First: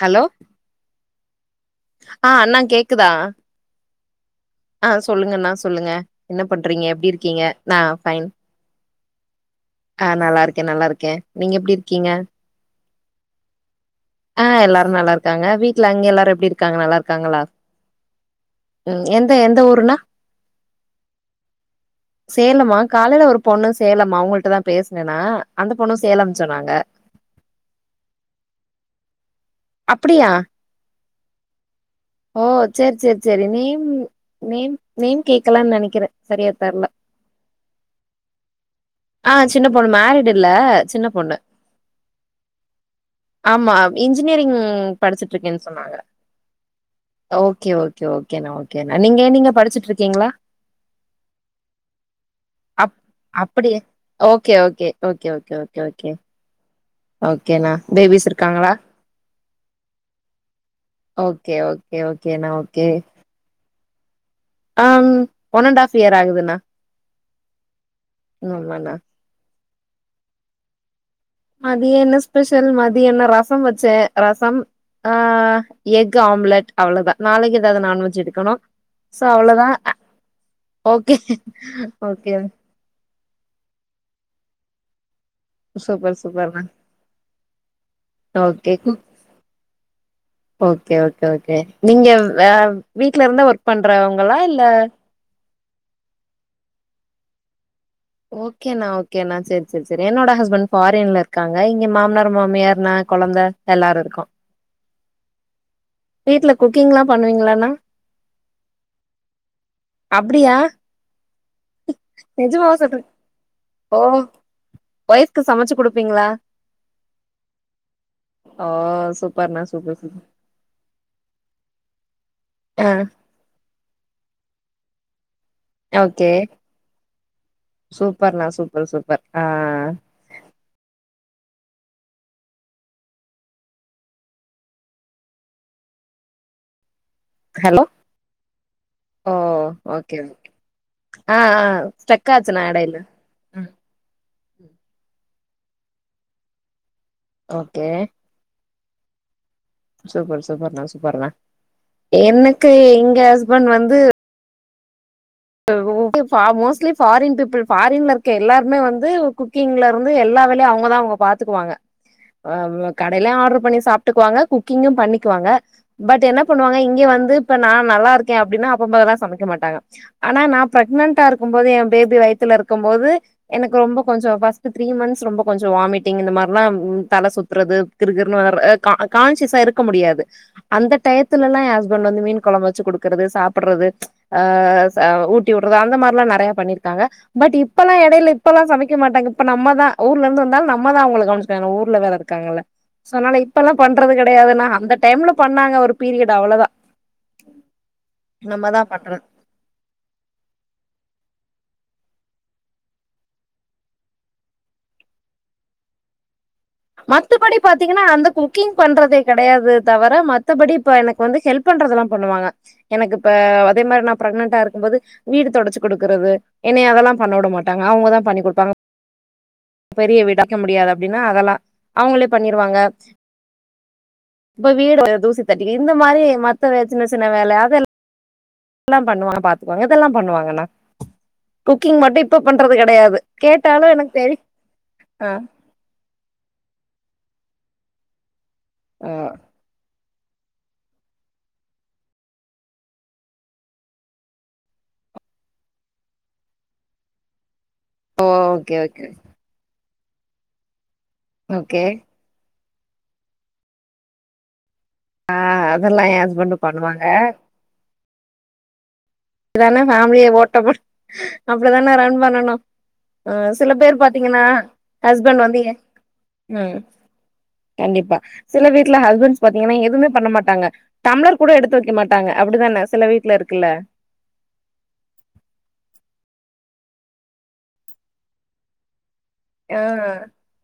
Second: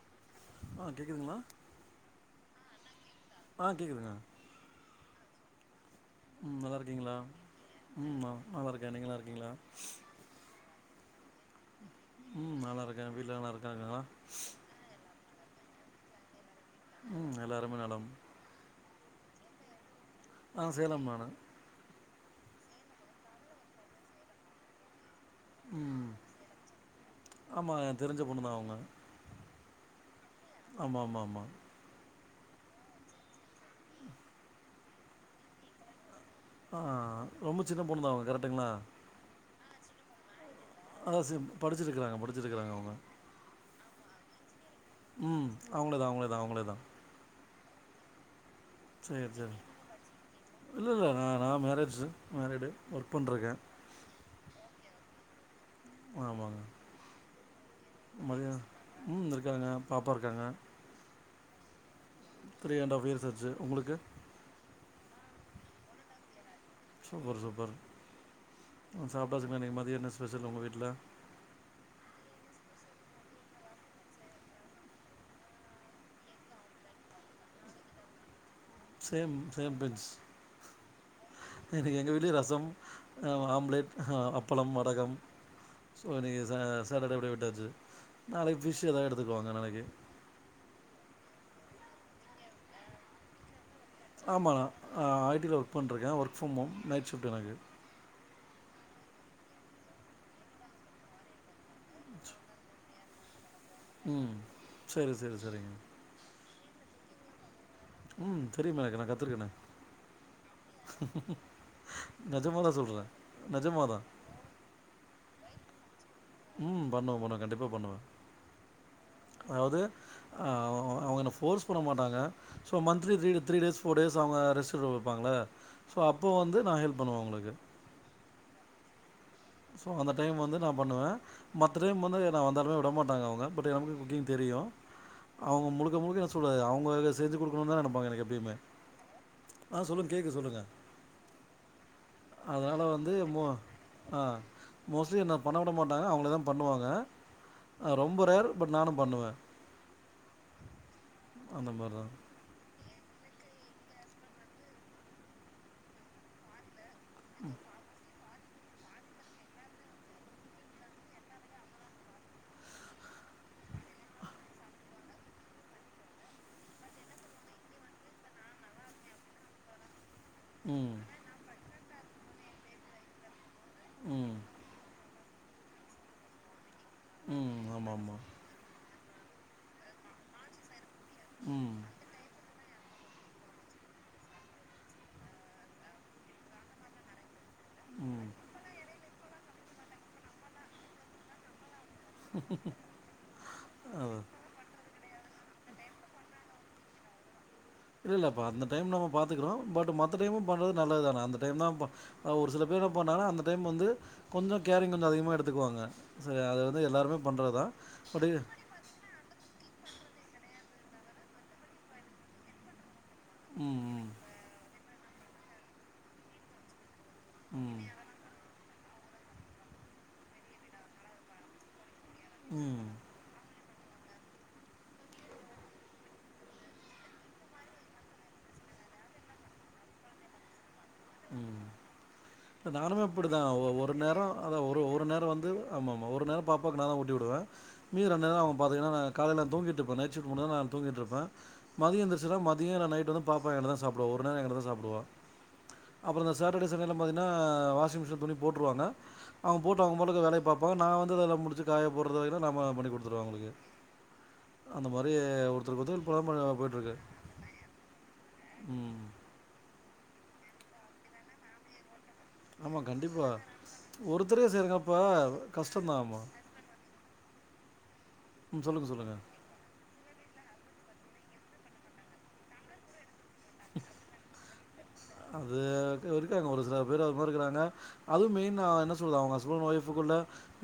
Hello ஆ கேக்குதுங்களா ஆ அண்ணா கேக்குதா ஆ கேக்குதுங்க ஆ சொல்லுங்கண்ணா சொல்லுங்க என்ன ம் நல்லா பண்றீங்க எப்படி இருக்கீங்களா இருக்கீங்க நா ம் ஃபைன் நா நல்லா இருக்கேன் நீங்க நல்லா இருக்கீங்களா அ நல்லா இருக்கு நல்லா இருக்கே நீங்க எப்படி இருக்கீங்க ம் நல்லா இருக்கேன் வீட்ல நல்லா இருக்காங்களா ஆ எல்லாரு நல்லா இருக் க்காங்க வீட்டுல அங்க எல்லாரு எப்டி இருக்காங்க நல்லா ம் இருக்காங்களா எல்லாருமே நலம் ம் எந்த எந்த ஊருன்னா ஆ சேலம் மா நா சேலமா காலையில ஒரு பொண்ணு சேலமா அவங்கிட்ட தான் பேசுனேன்னா அந்த பொண்ணும் ம் சேலம்னு சொன்னாங்க ஆமா ஏ தெரிஞ்ச பொண்ணு தா அவுங்க அப்படியா ஆமா ஆமா ஆமா ஓ sir sir sir name name name கேட்கலான்னு நெனைக்கற ஆ ரொம்ப சின்ன பொண்ணுதா அவ கரெக்டுங்களா ஆ சின்ன பொண்ணு மேரிடு் இல்ல சின்ன அதா பொண்ணு சி படிச்சிருக்காங்க படிச்சிருக்காங்க அவுங்க ஆமா இன்ஜினியரிங் படிச்சிட்டு இருக்கேன்னு சொன் அவுங்ளே தா அவுங்ளே தான் அவுங்ளே தா ஓகே ஓகே ஓகேண்ணா ஓகேண்ணா நீங்க சரி ஏ நீங்க சரி படிச்சிட்டு இருக்கீங்களா இல்ல இல்ல நா நா மேரேஜ்ஜி மேரிடு அப் ஒர்க் பண்றங்க அப்படியே okay okay okay okay okay okay ஆமாங்க ஓகேண்ணா பேபிஸ் மதிய இருக்காங்களா ம் இருக்காங்க பாப்பா இருக்காங்க okay okay okay three and half years ஆச்சு உங்களுக்கு um one and half year ஆகுதுண்ணா ஆமண்ணா சாப்ட்டச்சுங்களா இன்னைக்கி மதிய என்ன ஸ்பெஷல் உங்க விட்ல மதிய என்ன ஸ்பெஷல் மதிய என்ன ரசோ வச்சே ரச ஆ எக் ஆம்லெட் அவ்ளதா நாளைக்கி ஏதாவ்து நான்வெஜ் எடுக்கணு சோ சேம் அவ்ளோதா சேம் பெஞ்ச் ஒகே ஒகே ஆ ஆம்லேட் அப்பள வடக சோ சூப்பர் இன்னைக்கி சா சூப்பர்ண்ணா சாட்டர்டே அப்டியே விட்டாச்சு நாளைக்கு பிஷ் ஏதாது எடுத்துக்குவாங்க நாளைக்கி ஓக்கே ஓக்கே ஓகே நீங்க வ வீட்ல இருந்தா ஒர்க் பண்றவங்களா இல்ல ஆ ஐ டி ல ஒர் க் பண்ருக்கே work from home night shift எனக்கு ஓகேண்ணா ஓகேண்ணா செரி செரி செரி என்னோட ஹஸ்பண் ஃபாரின்ல இரு க்காங்க இங்க மாமனார் மாமியார் நா கொழந்த எல்லாரு இருக்கோ ம் செரி செரி செரிங்க வீட்ல குக்கிங்லா பண்ணுவீங்களாணா ம் தெரியுமா எனக்கு நா கத்துருக்கனே அப்டியா நெஜமாதா நெஜமாவா சொல்றீ சொல்றே நெஜமாதா வைஃப்க்கு சமச்சு குடுப்பீங்களா ம் பண்ணுவ பண்ணுவ கண்டிப்பா பண்ணுவ ஓ சூப்பர்ண்ணா அதாவ்து சூப்பர் சூப்பர் அ அவு அவுங் அவுங்க என்ன ஃபோர்ஸ் பண்ண மாட்டாங்க சோ ஆ monthly three day three days four days அவ்ங்க ரெஸ்டெடு வப்பாங்கள சோ அப்போ வந்து நா ஹெல்ப் பண்ணுவே அவுங்களுக்கு சூப்பர்ணா சூப்பர் சூப்பர் ஆ சோ அந்த டைம் வந்து நா பண்ணுவ மத்த டைம் வந்து நா வந்தாலுமே விட மாட்டாங்க அவுங்க பட் நம்மக்கு குக்கிங் தெரியு அவுங்க முழுக்க முழுக்க என்ன சொல்லது அவுங்களாவே செஞ்சு குடுக்கணு தா ஹலோ நெனப்பாங்க எனக்கு எப்பயுமே ஓ ஆ சொல்லுங்க ஓகே கேக்குது ஓகே சொல்லுங்க ஆ ஆ ஸ்டக் ஆச்சுண்ணா அதனால எடையில வந்து மோ ஆ மோஸ்லி என்ன பண்ண விட மாட்டாங்க அவுங்களே தா பண்ணுவாங்க ஓகே அ ரொம்ப ரேர் பட் நானு பண்ணுவே சூப்பர் சூப்பர்ணா சூப்பர்ணா அந்த மாரி தான் எனக்கு எங்க ஹஸ்பண் வந்து [unintelligible] ஃபா மோஸ்லி ஃபாரின் பீபுள் ஃபாரின்ல இரு க்க எல்லாருமே வந்து குக்கிங்ல இருந்து எல்லா வேலையு அவுங்கதா அவுங்க பாத்துக்குவாங்க ஆ வ கடைலே ஆர்டரு பண்ணி சாப்ட்டுக்குவாங்க குக்கிங்கு பண்ணிக்குவாங்க பட் என்ன பண்ணுவாங்க இங்க வந்து இப்ப நா நல்லா இருக்கே அப்டினா [unintelligible] போதுலா சமைக்க மாட்டாங்க ஆனா நா ம் பிரெக்னன்டா இருக்கம்போது எ பேபி வயித்துல இருக்கம் போது எனக்கு ரொம்போ கொஞ்சோ ம் ஃபஸ்ட்டு த்ரீ மந்த்ஸ் ரொம்போ கொஞ்சோ வாமிட்டிங் இந்த மாரிலா ம் தல ம் சுத்றது ஆமா ஆமா கிருகிருனு வர ஆ கா கான்சியா இருக்க முடியாது அந்த டயத் துலலா எ ம் ஹஸ்பண்ட் வந்து மீன் கொழம்பு வெச்சி குடுக்கறது சாப்பட்றது அ ச ஊட்டி உட்றது அந்த மார்லா நெறையா பண்ணிருக்காங்க பட் இப்பெல்லா ம் எடைல இப்பல்லா சமைக்க மாட்டாங்க இப்ப நம்ம தா ஊர்ல இருந்து வந்தாலு நம்ம தா அவுங்கள கவனுச்சிக்கனு ஏனா ஊர்ல வேற இருக்காங்கல்ல சோ அனால இப்பல்லா ஆ பண்றது கெடையாதுனா அந்த டைம்ல பண்ணாங்க ஒரு பீரியட் அவ்ளோ தா இல்லப்பா அந்த டைம் நம்ம பண்றது பாத்துக்கிறோ பட் மத்த டைமு பண்றது நல்லத்தான அந்த டைம் தா ப அ ஒரு சில பேரு பண்ணாங்கனா அந்த டைம் வந்து கொஞ்சோ கேரிங் கொஞ்சோ அதிகமா எடுத்துக்குவாங்க ச அது வந்து எல்லாருமே மத்தபடி பண்றதுதா பாத்தீங்கனா பட் அந்த இது குக்கிங் பண்றதே கெடையாது தவர மத்தபடி இப்ப எனக்கு வந்து ஹெல்ப் பண்றதெல்லா பண்ணுவாங்க எனக்கிப்ப ம் அதே ம் மாரி நா ப்ரெக்னன்டா இருக்கும்போது வீடு தொடச்சி குடுக்கறது என்னை அதலா பண்ண விட ம் மாட்டாங்க அவங்கதா பண்ணி குடுப்பாங்க பெரிய வீடு [inaudible] முடியாது அப்டின்னா அதலா அவுங்களே பண்ணிருவாங்க ம் இப்ப வீடு தூசி தட்டிகி இந்த மாரி மத்த சின்ன சின்ன வேல அதெல் லா பண்ணுவாங்க பாத்துக்குவாங்க இதெல்லா பண்ணுவாங்கனா ம் குக்கிங் மட்டு இப்ப பண்றது நானுமே கெடையாது அப்டிதா ஒ கேட்டாலு ஒரு எனக்கு நேரோ தெரி அதா ஒரு ஒரு நேரோ ஆ வந்து ஆமாமா ஒரு நேரோ பாப்பாக்கு நாதா ஊட்டிவுடுவே மீதி ரெண் நேரோ அவு பாத்திங்கனா நா ஆ காலைல தூங்கிட்ருப்பே நைட் ஷிஃப்ட் முடிஞ்சி நா தூங்கிட்ருப்பே மதியோ எந்துருச்சினா மதியோ இல்ல நைட்டு வந்து பாப்பா என்ட தா சாப்டுவா ஒரு நேரோ எங்கிட்ட தா சாப்டுவா அப்றோ இந்த சாட்டடே சண்டேலா பாத்தீனா வாஷிங் மிஷின் துணி ஓகே போட்ருவாங்க ஓகே அவுங்க போட்டு அவுங்க பாட்டுக்கு வேலைய பாப்பா நா வந்து அதுல முடிச்சி ஓகே காய போட்ற வேலைலா நாம தா பண்ணி குடுத்துருவோ அவுங்களுக்கு அந்த மாரி ஆ ஒருத்தருக்கு அதெல்லா ஒருத்தர் எ பொழப்பு நல்லா ஹஸ்பண்டு போயிட்ருக்கு பண்ணுவாங்க ம் இதாண்ணே பேமிலிய ஓட்ட முடி அப்டிதாண்ணா ரன் பண்ணணு ஆமாம் அ சில பேர் கண்டிப்பாக பாத்தீங்கன்னா ஒருத்தரே செய்கிறங்க இப்போ ஹஸ்பண்ட் வந்து கஷ்டம்தான் ஆமாம் ம் கண்டிப்பா ம் சில சொல்லுங்கள் வீட்டல சொல்லுங்கள் ஹஸ்பண்ட்ஸ் பாத்தீங்கன்னா எதுமே பண்ண மாட்டாங்க டம்ளர் கூட எடுத்து வெக்க மாட்டாங்க அப்டித்தான சில வீட்ல இருக்குல்ல அது இரு இருக்காங்க ஒரு சில பேர் அது மாரி இருக்குறாங்க அதுவு மெயினா என்ன சொல்ல அவுங்க ஹஸ்பண்ட் ஆ வொய்ஃப்புகுள்ள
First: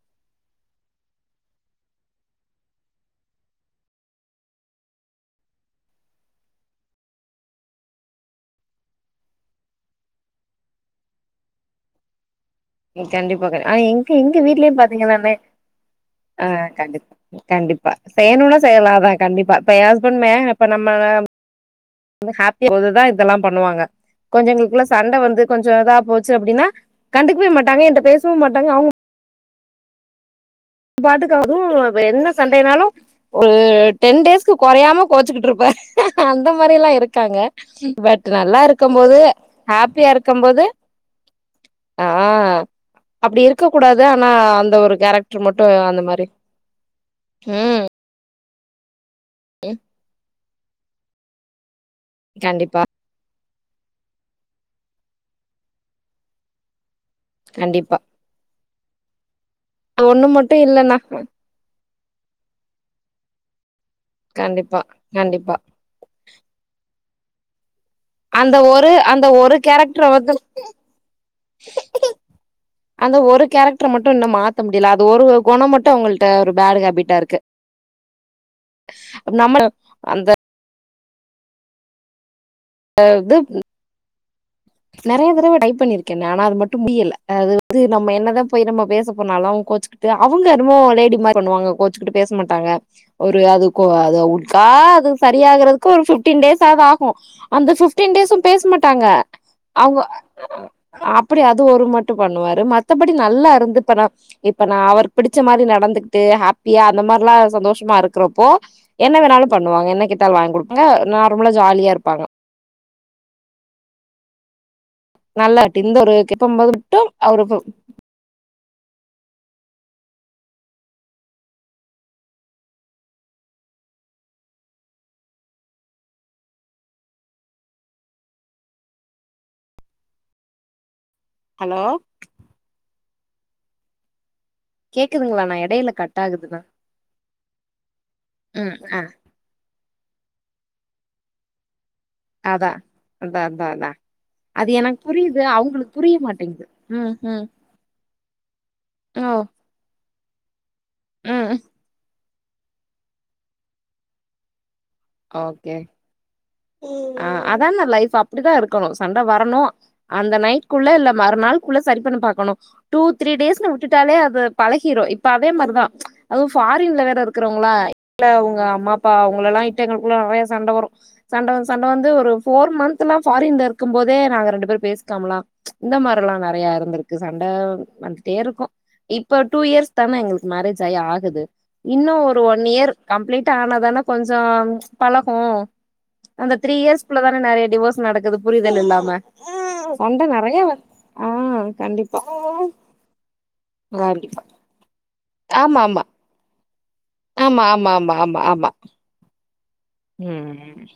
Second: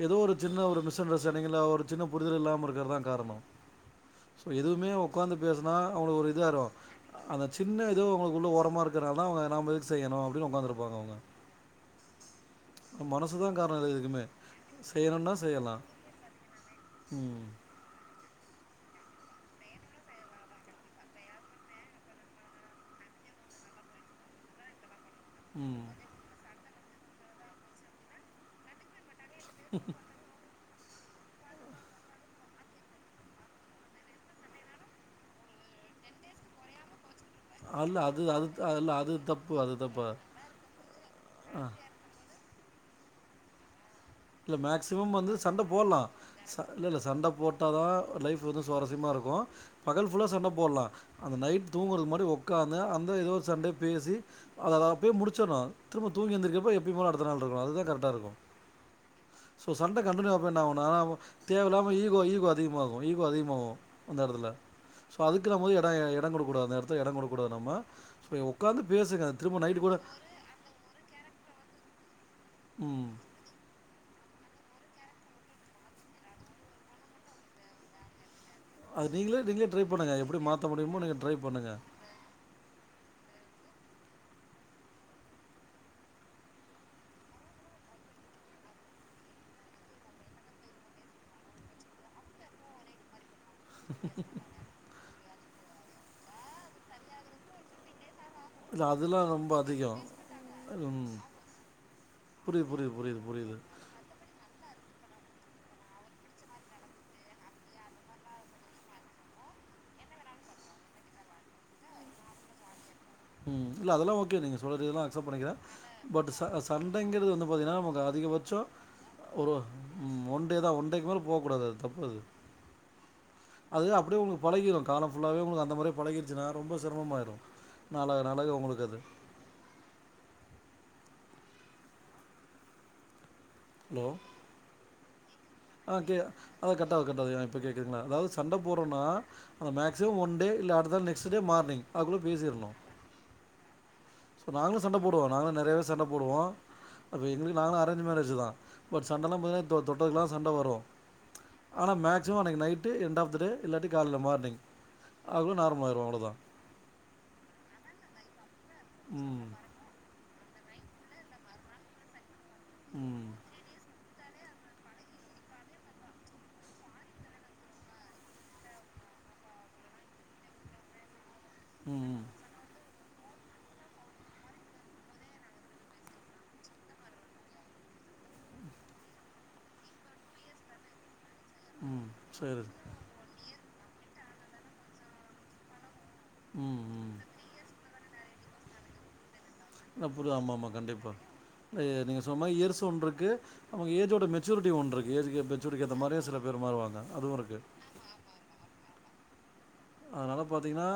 எதோ ஒரு சின்ன ஒரு மிஸ் அண்டர்ஸ்டாண்டிங்கில ஒரு சின்ன புரிதல் இல்லாம இருக்கிறதா காரணோ ப்ப எதுவுமே உக்காந்து பேசுனா அவுங்களுக்கு ஒரு இதாயிரு அந்த சின்ன எதோ உங்களுக்குள்ள ஓரமா இருக்குறனாலதா அவுங்க நாம எதுகு செய்யணு அப்டின் உக்காந்துருப்பாங்க அவுங்க கண்டிப்பா தான் க ஆ காரணம் இது எங்க எதுக்குமே எங்க வீட்லயே பாத்தீங்க தானே செய்யணும்னா செய்யலாம் ஆ கண்டிப்பா ம் கண்டிப் பா செய்யனுனா செய்யலா அதா கண்டிப்பா இப்ப எ ஹஸ்பண்டுமே இப்ப நம்ப [inaudible] ஹேப்பியா [inaudible] இதெல்லா பண்ணுவாங்க கொஞ்சோ எங்களுக்குள்ள சண்ட வந்து கொஞ்சோ ம் இதா போ ச்சி அப்டின்னா கண்டுக்கவே மாட்டாங்க என்ட பேசவு மாட்டாங்க அவுங்க [inaudible] பாட்டுக்கு அது இப்ப என்ன சண்டைனாலு ஒரு டென் டேஸ்க்கு கொறயாம கோச்சிக்கிட்டு இருப்ப அந்த மாரிலா இருக் காங்க அல்ல அது பட் அது நல்லா இல்ல அது இருக்கும்போது தப்பு அது தப்பா ஹேப்பியா இருக்கும்போது ஆ அப்டி இருக்க கூடாது ஆனா அந்த ஒரு கேரக் சண்ட போட்லா இல்லல்ல சண்ட ம் போட்டாதா லைஃப் வந்து சுவாரஸ்யமா இரு க்கு பகல் ஃபுல்லா சண்ட போட்லா ஆனா நைட் தூங்குற மட் டு உக்காந்து கண்டிப்பா அந்த எதோ ஒரு சண்டய பேசி அதல்லா அப்வே முடிச்சர்னு திரும்ப தூங்கியெந்திரிகறப்ப எப் திப்போ அடுத்த நாள் இருக்கு அதுதா கண்டிப்பா கரட்டா இருக்கு சோ சண்ட ஒண்ணு கண்டினியூ ஆன மட்டு என்னாவுனா இல்லண்ணா தேவயில்லாம ஈகோ ஈகோ அதிகமாகு ஈகோ அதிகமாவு அந்த எடத்துல கண்டிப்பா சோ அதுக்கு கண்டிப்பா நம்மோ எடோ எடோ குடுக்ககூடாது அந்த எடத்துல டோ குடுக்ககூடாது நம்ம ஸோ அந்த உட்காந்து ஒரு பேசுங்க அந்த ஒரு திரும்ப நைட்டு கூட கேரக்டர் வந்து ம் அந்த ஒரு கேரக்டர் மட் டு இன்னு மாத்த முடியல அது ஒரு குணோ மட்டு அவங்கள்ட ஒரு பேடு ஹேபிட்டா இருக்கு அது நீங்ளே நம்ம நீங்ளே ட்ரை பண்ணுங்க அந்த எப்டி மாத்த முடியுமோ நீங்க ட்ரை பண்ணுங்க அதாதுப் நெறைய தடவ ட்ரை பண்ணிருக்க ஆனா அது மட்டு முடியல அது வந்து நம்ம என்னதா போய் நம்ம பேச போனாலு அவ கோச்சிக் அவங்க என்னமோ லேடி மாரி பண்ணுவாங்க கோச்சிக்கிட்டு பேச மாட்டாங்க ஒரு அது கோ அத உட்கா அது சரியாகுறதுக்கு ஒரு பிப்டீன் டேஸாது ஆகு அந்த பிப்டின் டேஸு பேச இல்லை மாட்டாங்க அதெல்லாம் ரொம்ப அவுங்க அதிகம் ம் அப்டியா அது ஒரு மட்டு‌ பண்ணுவாரு புரியுது புரியுது மத்தபடி புரியுது நல்லா புரியுது இருந்து பண்ணா இப்ப நா அவுருக்கு புடிச்ச மாரி நடந்துகிட்டு ஹாப்பியா அந்த மாரிலா சந்தோஷமா இருக்கறப்போ என்ன வேணாலு பண்ணுவாங்க என்ன கேட்டாலு வாங்கி குடுப்பாங்க நார்மலா ஜாலியா இருப்பாங்க ம் இல்ல அதல்லா ஓகே நீங்க சொல்றது எல்லா அக்சபட் பண்ணிகிறே நல்லா இந்த ஒரு பட் கேட்கும்போது மட்டு சண்டங்கிறது வந்து அவரு பாத்தீங்கன்னா நமக்கு அதிகபட்சோ ஒரு ம் ஒன்டேதா ஒன்டேக்கு மேல போ கூடாது அது தப்பு அது அது அப்டியே உங்களுக்கு பழகிரு காலம் புல்லாவே உங்களுக்கு அந்த மாரியே பழகிருச்சுனா ரொம்ப சிரமமாயிரு நாளக நாளாக உங்களுக்கு அது ஹலோ ஹலோ கேக்குதுங்களா நாயட் ஆ கே ஆ கட்டாவுது கட்டாவுது ஆ இப்ப கேக்குதுங்களா அதாவது சண்ட ம் ஆ போற்றோனா மேக்ஸிமம் ஒன் டே இல்ல அடுத்த நாள் நெக்ஸ்ட் டே மார்னிங் அதுக்குள்ளே அதா அத்தா அத்தா அதா இப்ப அது நாங்களு சண்ட எனக்கு போடுவோ புரியுது நாங்களு நெறையவே அவங்களுக்கு சண்ட புரிய போடுவோ மாட்டேங்குது ம் அது ம் எங்களுக் நாலா அரேஞ்சு மேரேஜ்தா பட் ஓ சண்டல்லா பாத்தனா தொட்டதுக்கெல்லா சண்ட வரு ம் ஆனா மேக் சிமம் அன்னைக்கு night end of the day இல்லாட்டி கால்ல மார்னிங் அதுக்குள்ளே ஓகே நார்மல் ஆயிரும் அவ்வளோதான் அதாணா லைப் அப்டிதா இருக் கனோ சண்ட ம் வரணு அந்த நைட்க்குள்ள இல்ல மறுநாள்க்குள்ள சரி பண்ண பாக்கணு டூ ம் த்ரீ டேஸ்னு விட்டுட்டாலே அது பழகிரோ இப்ப அதே மாரிதா அதுவு ஃபாரின்ல வேற இருக்றவங்களா இல்ல அவுங்க அம்மா அப்பா அவ்ங்களல்லா இட் எங்ளுகுள்ள நெறைய சண்ட வரு சண்ட வந்து சண்ட வந்து ம் ஒரு போர் மந் த்ல்லா ஃபாரின்ல இருக்கு போதே நாங்க ரெண்டு பேசிக்காமல்லா இந்த மாரில்லா நெறையா இருந்திருக்கு சண்ட வந்துட்டே இருக்கு இப்ப டூ இயர்ஸ் தானே எங்களுக்கு மேரேஜ் ஆயி ஆகுது ம் ம் இன்னு ஒரு ஒன் சரி இயர் கம்ப்ளீட் ஆனாதானே கொஞ்சம் பழகு அந்த த்ரீ ம் ம் இயர்ஸ்குள்ள தானே நெறைய டிவோர்ஸ் நடக்குது புரிதல் இல்லாம ஆ சண்ட புரியும் நெறைய ஆமாமா வ கண்டிப்பா ஆ ஏ நீங்க கண்டிப்பா சொன்ன இயர்ஸ் ஒன்றுக்கு அவங்க ஏஜோட கண்டிப்பா மெச்சூரி டி ஒன்றுக்கு ஏஜ்க்கு மெச்சுர்க்கு ஏத்த மாரியே சில பேர் மாறுவாங்க அதுவும் இருக்கு. ஆம்மா ஆம்மா ஆம்மா ஆம்மா ஆம்மா அதனால பாத்தீங்கன்னா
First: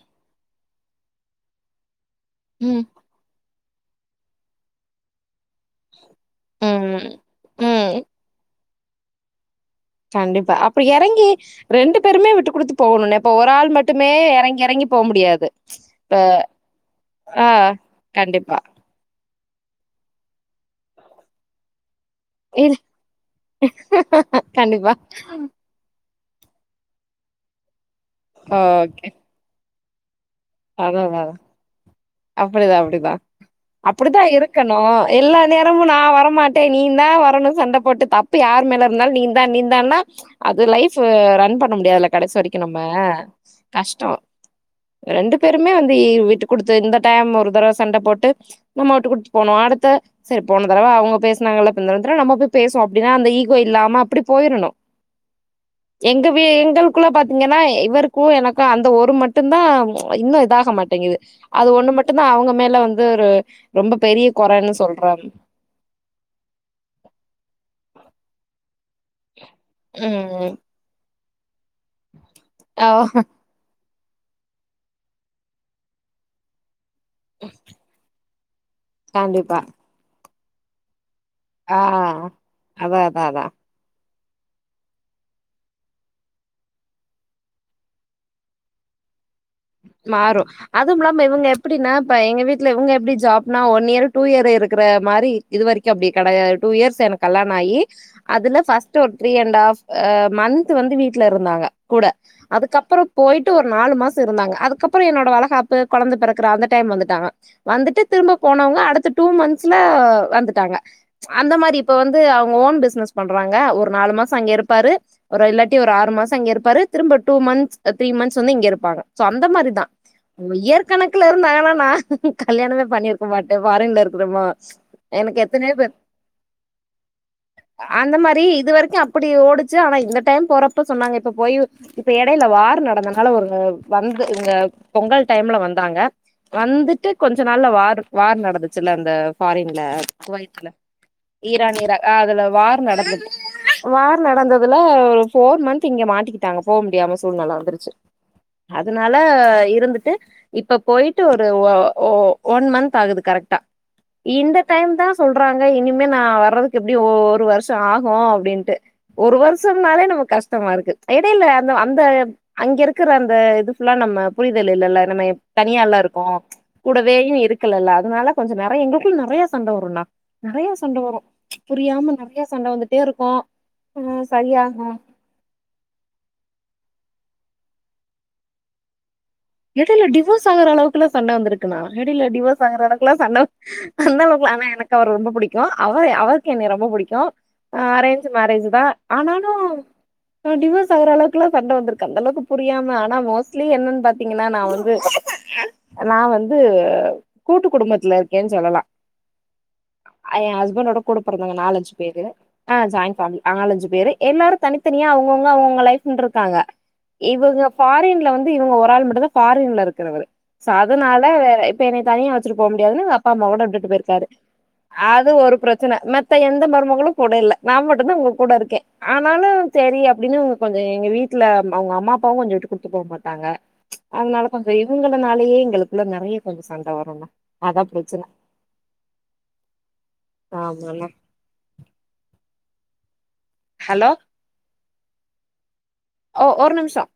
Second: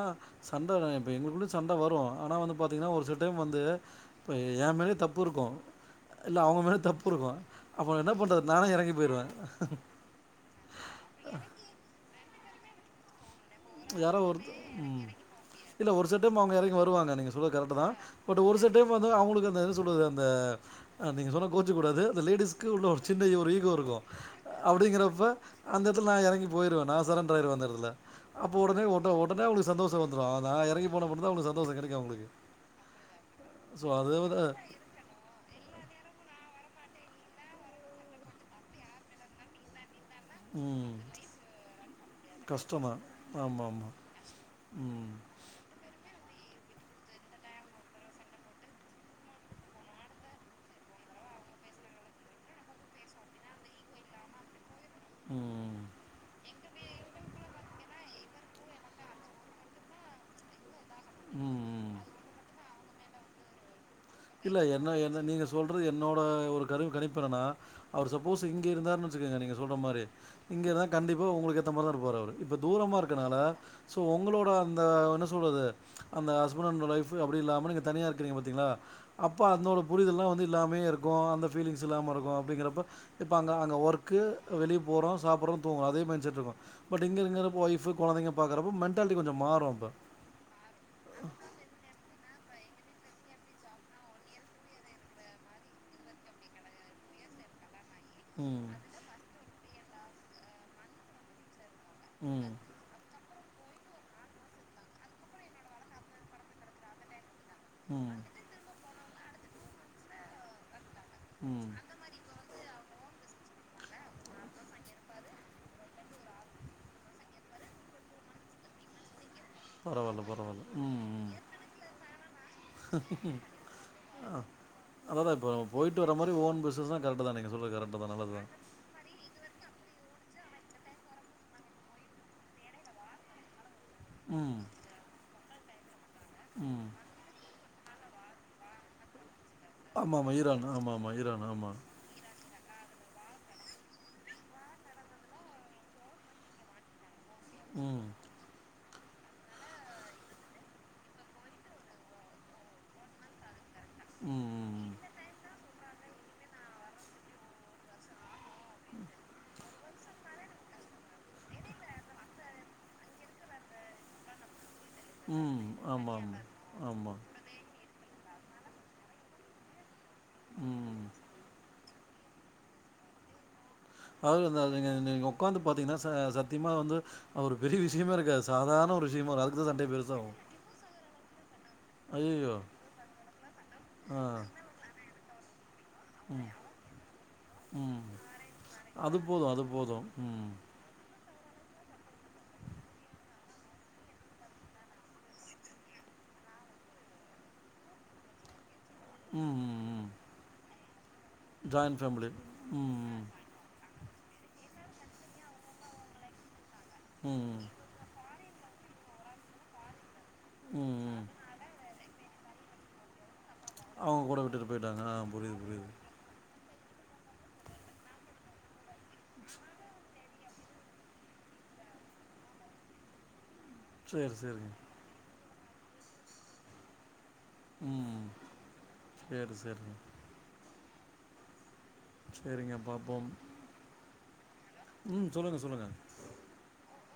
சண்ட இப்போ எங்களுக்குள்ள சண்ட வரு ஆனா வந்து ம் பாத்தீங்கன்னா ஒரு சில டைம் வந்து இப்ப ஏ மேலயு தப்பு இருக்கு இல்ல அவுங்க மேலயு ம் தப்புருக்கு அப்போ ம் என்ன பண்றது நானே எறங்கி போயிருவ கண்டிப்பா அப்ப எறங்கி ரெண்டு பேருமே விட்டு குடுத்து போகணுனெ இப்ப ஒருரால் மட்டுமே யாரோ ஒரு எறங்கி எறங்கி போ ம் முடியாது இல்ல ஒரு ப்ப சில டைம் அவங்க எறங்கி வருவாங்க நீங்க ஆ சொல்றது கரெக்ட் தான் பட் கண்டிப் ஒரு சில டைம் வந்து அவுங்களுக்கு அந்தா என்ன சொல்றது அந்த நீங்க சொன்ன கோச்சுக்கூடாது இந்த லேடிஸ்க்கு இல்ல உள்ள ஒரு சின்ன ஈகோ ஒரு ஈகோ இருக்கூ கண்டிப்பா அப்டிங்கிறப்ப அந்த எடத்துலா நா எறங்கி போயிருவ நா சரண்ராயிடுவ அந்த எடத்துல அப்ப உடனே ஓகே ஒட்ட ஒடனே அவளுக்கு சந்தோஷொ வந்துரு நா எறங்கி போன மட்டுந்தா அவங்ளுக்கு சந்தோஷ கெடைக்கு அவுங்ளுக்கு அப்படிதா அப்படிதா அப்படிதா வந்து இருக்கணு எல்லா நேரமு நா வரமாட்டே நீதா வரணு சண்ட போட்டு தப்பு யார் மேல ர்ந்தாலு நீந்தா நீந்தான்னா அது ம் லைஃப்பு ரன் பண்ண முடியாதுல கடசி வரக்கும் நம்ம கஷ்டந்தா ஆமா ஆமா கஷ்டோ ம் ரெண்டு பேருமே வந்து விட்டு குடுத்து இந்த டைம் ஒரு தடவ சண்ட போட்டு நம்மவுட்டு குடுத்து போனோ அடுத்த சரி போன தரவ அவுங்க பேசுனாங்க இல்ல பின்ன என்ற நம்ப போய் பேசுவோ அப்டினா அந்த ஈகோ இல்லாம அப்படி போயிறணு ம் எங்க வீ எங்களுக்குள்ள பாத்தீங்கன்னா இவரு கூ எனக்கு அந்த ஒரு மட்டுந்தா இன்னூ இதாக மாட்டிங்குது அது ம் ஒன்னு ம் மட்டுந்தா அவுங்க மேல வந்து ஒரு ரொம்ப பெரிய இல்ல கொறன்னு என்ன என்ன சொல்றோம் நீங்க சொல்றது என்னோட ஒரு கருவி கணிப்பு என்னனா அவரு சப்போஸ் இங்கே இருந்தாருனா புரியுதுங்க நீங்க சொல்ற மாரி ம். இங்கதா கண்டிப்பா உங்களுக்கு ஏத்த மாரிதா இருப்பாரு இப்ப ஓ தூரமா இருக்கனால சோ உங்களோட அந்த என்ன சொல்றது அந்த ஹஸ்பண் அண்ட்னோட ஒய்ஃப்பு அப்டி இல்லாம நீங்க தனியா நீங்க பாத்தீங்களா அப்ப கண்டிப்பா அத்னோட புரிதல்லா வந்து இல்லாமையே இருக்கு அந்த ஆ ஃபீலிங்ஸ் இல்லாம ருக்கு அப்டிங்கிறப்ப அதா அதா இப்ப அதா அங்க அங்க ஒர்க் க்கு வெளிய போறோ சாப்புற்றோ தூங்குறோ அதே மைண்ட் செட்ருக்கு பட் இங்க இங்கனப்ப வைஃப்பு கொழந்தைக பாக்குறப்ப மெண்டால்ட்டி கொஞ்சோ மாறு அப்ப மாறு அதுவும்மில்லாம இவங்க எப்பிடின்னா இப்ப எங்க வீட்ல இவங்க எப்டி ஜாப்னா ஒன் இயர்று டூ இயர்று இருக்குற மாரி இது வரைக்கு அப்டி கெடையாது டூ இயர்ஸ் எனக் கல்லாணாயி அதுல ம் ஃபஸ்ட்டு ஒரு three and half ah month வந்து வீட்ல இருந்தாங்க கூட ம் அதுக்கப்பறொ போயிட்டு ஒரு நாலு மாச இருந்தாங்க அதுக்கப்பறம் என்னோட வளகாப்பு கொழந்த பெறக்குற அந்த டைம்ல வந்துட்டாங்க வந்துட்டு ம் திரும்ப போனவங்க அடுத்த டூ மந்த்ஸ்ல வந்துட்டாங்க அந்த ம் மாரி இப்ப வந்து அவுங்க ஓன் பிஸ்னஸ் பண்றாங்க ஒரு நாலு மாசோ அங்க இருப்பாரு ஒரு இல்லாட்டி ஒரு ஆறு மாச இங்க ருப்பாரு திரும்ப டூ மந்த்ஸ் த்ரீ மன்ஸ் வந்து இங்க இருப்பாங்க சொ அந்த மாரிதா பரவால்ல உங் பரவால்ல ம் இயர்கணக்குல ம் இருந்தாங்கன்னா நா கல்யாணமே பண்ணிருக்க மாட் ஃபாரின்ல ஒரு குடும்போ அதா த இப்ப போயிட்டு வர மாரி ஓன் பிசினஸ்ன கரெட்டு தா நீங்க சொல்றது கரெட்டு தா அந்த நல்லதா மாரி இது வரைக்கு அப்படி ஓடுச்சு ஆனா இந்த டைம் போறப்ப சொன்னாங்க இப்ப போய் இப்ப எடையில வார் நடந்தனால ஒரு வந்து இங்க ம் பொங்கல் டைம்ல வந்தாங்க ம் வந்துட்டு கொஞ்ச நாள்ள வார் வார் நடந்துச்சில்ல அந்த பாரின்ல ஆமாமா ஈரான் குவைத்துல ஆமாமா ஆமா ஈரான் ஈராக் அதுல வார் நடந்த வார் நடந்ததுல ஒரு போர் மந்த் இங்க மாட்டிகிட் டாங்க அங்க போக முடியாம சூழ்நெலை வந்துருச்சி ம் அதனால இருந்துட்டு இப்ப போய்ட்டு ஒரு ஒ ஒ ஒன் மந்த் ஆகுது கரெட்டா ம் இந்த ம் டைம் ம் தா சொல்றாங்க இனிமே நா வர்றதுக்கு எப்டியு ஒரு வர்ஷொ ஆகு அப்டின்ட்டு ஒரு வருஷம்னாலே நமக் கஷ்டமா ருக்கு எடைல அந்த அந்த அங்கிருக்குற அந் இது ஃபுல்ல நம்ம புரிதல் இல்லல்ல நம்ம ம் தனியால்லா ருக்கோ ஆமாமா ஆமா கூடவே இரு இருக்கல ல்ல அதனால கொஞ்ச நெறைய எங்களுக்குள்ள நெறையா சண்ட வரு நெறையா சண்ட ம் வரு புரியாம நறையா சண்ட வந்துட்டே இருக்கு ஆ அவ்ளதா சரியாகு அதுங்க நீங்குப் உக்காந்து பாத்தீங்னா சா சத்திமா வந்து ஒரு பெரிய விஷயமே இருக்காது சாதார்ண ஒரு விஷயமோ ராத் எடைய்ல டிவோஸ் ஆகுற அளவுக்லா சண்ட வந்துருக்குண்ணா எடைய்ல ஐயய்யோ டிவோஸ் ஆகற அளவுக்லா சண்டவ் அந்த ஆ அளவுக்லா ஆனா எனக்கு அவர் ரொம்ப புடிக்கு அவ அவர்க்கு என்னே ரொம்ப புடிக்கு அ ம் அரேன்ஜு மேரேஜு தா அது போதும் ஆனாலு அது போதும் ம் அ டிவஸ் ஆவுற அளவுக்லா சண்ட வந்துருக் கந்தளவ்க்கு புரியாம ஆனா மோஸ்லி என்னன் பாத் பாத்தீங்கன்னா நா வந்து நா வந்து கூட்டு குடும்பத்ல இருக்கேன் சொல்லலா ம் ம் ம் அ எ ஹஸ்பண்டோட கூட பெறந்தங்க நாலஞ்சு ஜாயிண்ட் பேரு ஃபேமிலி ஆ ம் ஜாய்ன் ம் ஃபேம்லி நாகலஞ்சு பேரு எல்லாரு தனித்தனியா அவுங்கவுங்க அவுங்கவுங்க லைஃப்ன்ருக்காங்க ம் இவுங்க ம் ஃபாரின்ல வந்து இவுங்க ஒரு ஆள் மட்டு தா ஃபாரின்ல இருக்றவரு ச ம் அதனால ம் வேரே இப்ப என்னை தனியா வச்சிட்டு போ முடியாதுனு அப் ப்பா மவுன விட்டுட்டு அவங்க போய்ர்க்காரு கூட விட்டுட்டு போயிட்டாங்க ஆ அது ஒரு புரியுது புரியுது ப்ரச்சன மத் த்த எந்த மருமகளு கூட இல்ல நா மட்டுன்தா உங்க கூட இருக்கே ஆனாலு சேரி அப்டின்னு கொஞ்சு எங்க வீட்ல அம் அவ்ங் அம்மா அப்பாவு கொஞ்சு விட்டு குடுத்து போ மாட்டாங்க சரி அன்னால சரிங்க கொஞ்சு இவுங்களனாலயே எங்களுக்குள்ள நறைய கொஞ்சு சண்ட வருண்ணா அதா ப்ரச்சன ம் சரி சரிங்க ஆமால சேரிங்க பாப்போம் ஹலோ ம் சொல்லுங்க சொல்லுங்க ஓ ஒர் நிம்ஷோ